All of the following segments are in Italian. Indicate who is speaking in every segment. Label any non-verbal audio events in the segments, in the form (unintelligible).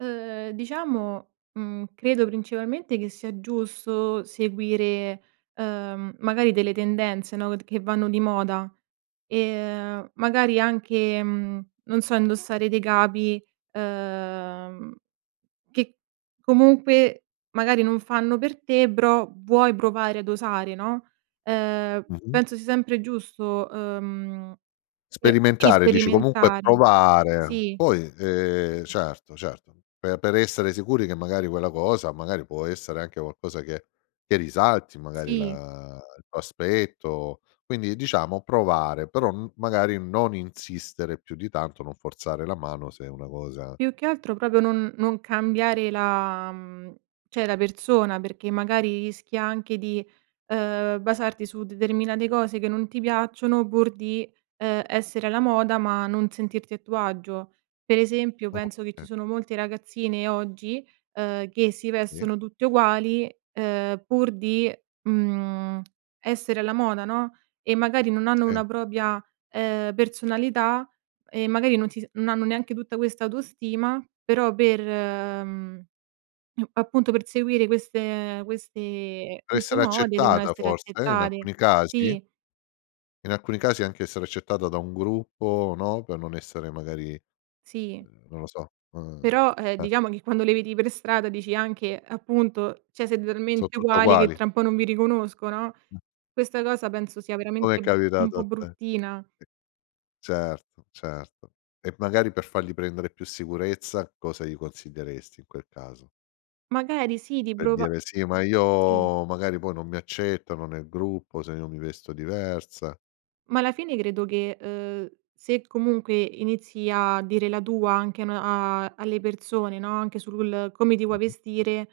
Speaker 1: Uhm, diciamo mhmm, credo principalmente che sia giusto seguire, uhm, magari delle tendenze no, t che vanno di moda, ehm magari anche, mhmm, non so, indossare dei capi, ehm, che comunque magari non fanno per te però vuoi provare ad osare no. Ehm,
Speaker 2: Mh-mh.
Speaker 1: penso sia sempre giusto, uhm, sp si
Speaker 2: Sperimentare dici, comunque
Speaker 1: sperimentare
Speaker 2: provare
Speaker 1: Sì.
Speaker 2: poi, ehm Certo, certo, per per essere sicuri che, magari, quella cosa magari può essere anche qualcosa che che risalti, magari,
Speaker 1: Sì.
Speaker 2: la il tuo aspetto. Quindi diciamo provare, però m magari non insistere più di tanto, non forzare la mano se è una cosa
Speaker 1: Più che altro proprio non non cambiare la cioè la persona perché magari rischi anche di, uhm, basarti su determinate cose che non ti piacciono pur di, ehm, essere alla moda ma non sentirti a tuo agio. Pre esempio
Speaker 2: Oka
Speaker 1: penso che ci sono molte ragazzine oggi, uhm, che si
Speaker 2: Sì.
Speaker 1: vestono tutte uguali, ehm, pur di, mhmm, essere alla moda no, e magari non hanno
Speaker 2: Sì.
Speaker 1: una propria ehm, personalità e magari non si se non hanno neanche tutta questa autostima, però per mhmm, appunto per seguire queste questi queste
Speaker 2: Essere
Speaker 1: mode devono
Speaker 2: accettata,
Speaker 1: essere
Speaker 2: forse, in
Speaker 1: accettate
Speaker 2: alcuni casi?
Speaker 1: Sì.
Speaker 2: In alcuni casi anche essere accettata da un gruppo no, per non essere magari
Speaker 1: Sì.
Speaker 2: uhm non lo so uhm,
Speaker 1: Però, ehm,
Speaker 2: eh.
Speaker 1: diciamo che quando le vedi pre strada dici anche appunto cioè: "Siete
Speaker 2: So
Speaker 1: talmente
Speaker 2: tutte
Speaker 1: uguali che
Speaker 2: uguali.
Speaker 1: tra un po' non vi riconosco" no. Questa cosa penso sia
Speaker 2: Com'è
Speaker 1: veramente, mhmm, un
Speaker 2: capitato
Speaker 1: po'
Speaker 2: a te. (unintelligible)
Speaker 1: bruttina.
Speaker 2: Certo, certo e magari per fargli prendere più sicurezza cosa gli consiglieresti in quel caso?
Speaker 1: Magari sì,
Speaker 2: Per
Speaker 1: riprova,
Speaker 2: dire: "Sì ma
Speaker 1: mhmm Sì.
Speaker 2: io magari poi non mi accettano nel gruppo, se io mi vesto diversa."
Speaker 1: Ma alla fine credo che, uhm, se comunque inizi a dire la tua anche a n a alle persone no, anche sul come ti vuoi
Speaker 2: Mh-mh.
Speaker 1: vestire,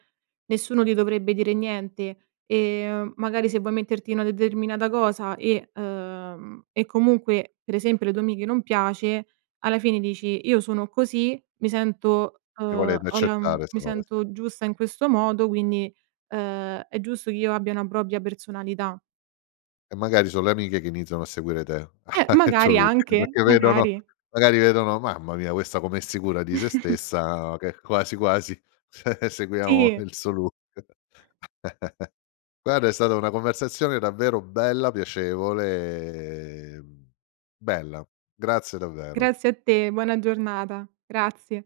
Speaker 1: nessuno ti dovrebbe dire niente e magari se vuoi metterti una determinata cosa e uhm, e comunque pre esempio le tue amiche non piace alla fine dici: "Io sono così, mi sento
Speaker 2: Se
Speaker 1: uhm,
Speaker 2: volete
Speaker 1: ho la m
Speaker 2: accettare se
Speaker 1: mi
Speaker 2: no (unintelligible)
Speaker 1: sento giusta in questo modo, quindi, uhm, è giusto che io abbia una propria personalità."
Speaker 2: E magari so le amiche che iniziano a seguire te
Speaker 1: Eh,
Speaker 2: (chuckles) il tuo
Speaker 1: magari
Speaker 2: look
Speaker 1: anche,
Speaker 2: perché vedono
Speaker 1: magari.
Speaker 2: magari vedono: "Mamma mia questa come è sicura di se
Speaker 1: (chuckles)
Speaker 2: stessa, che quasi, quasi cioè seguiamo
Speaker 1: Sì.
Speaker 2: il suo look." (chuckles) Guarda è stata una conversazione davvero bella, piacevole e, bella, grazie davvero.
Speaker 1: Grazie a te, buona giornata. Grazie.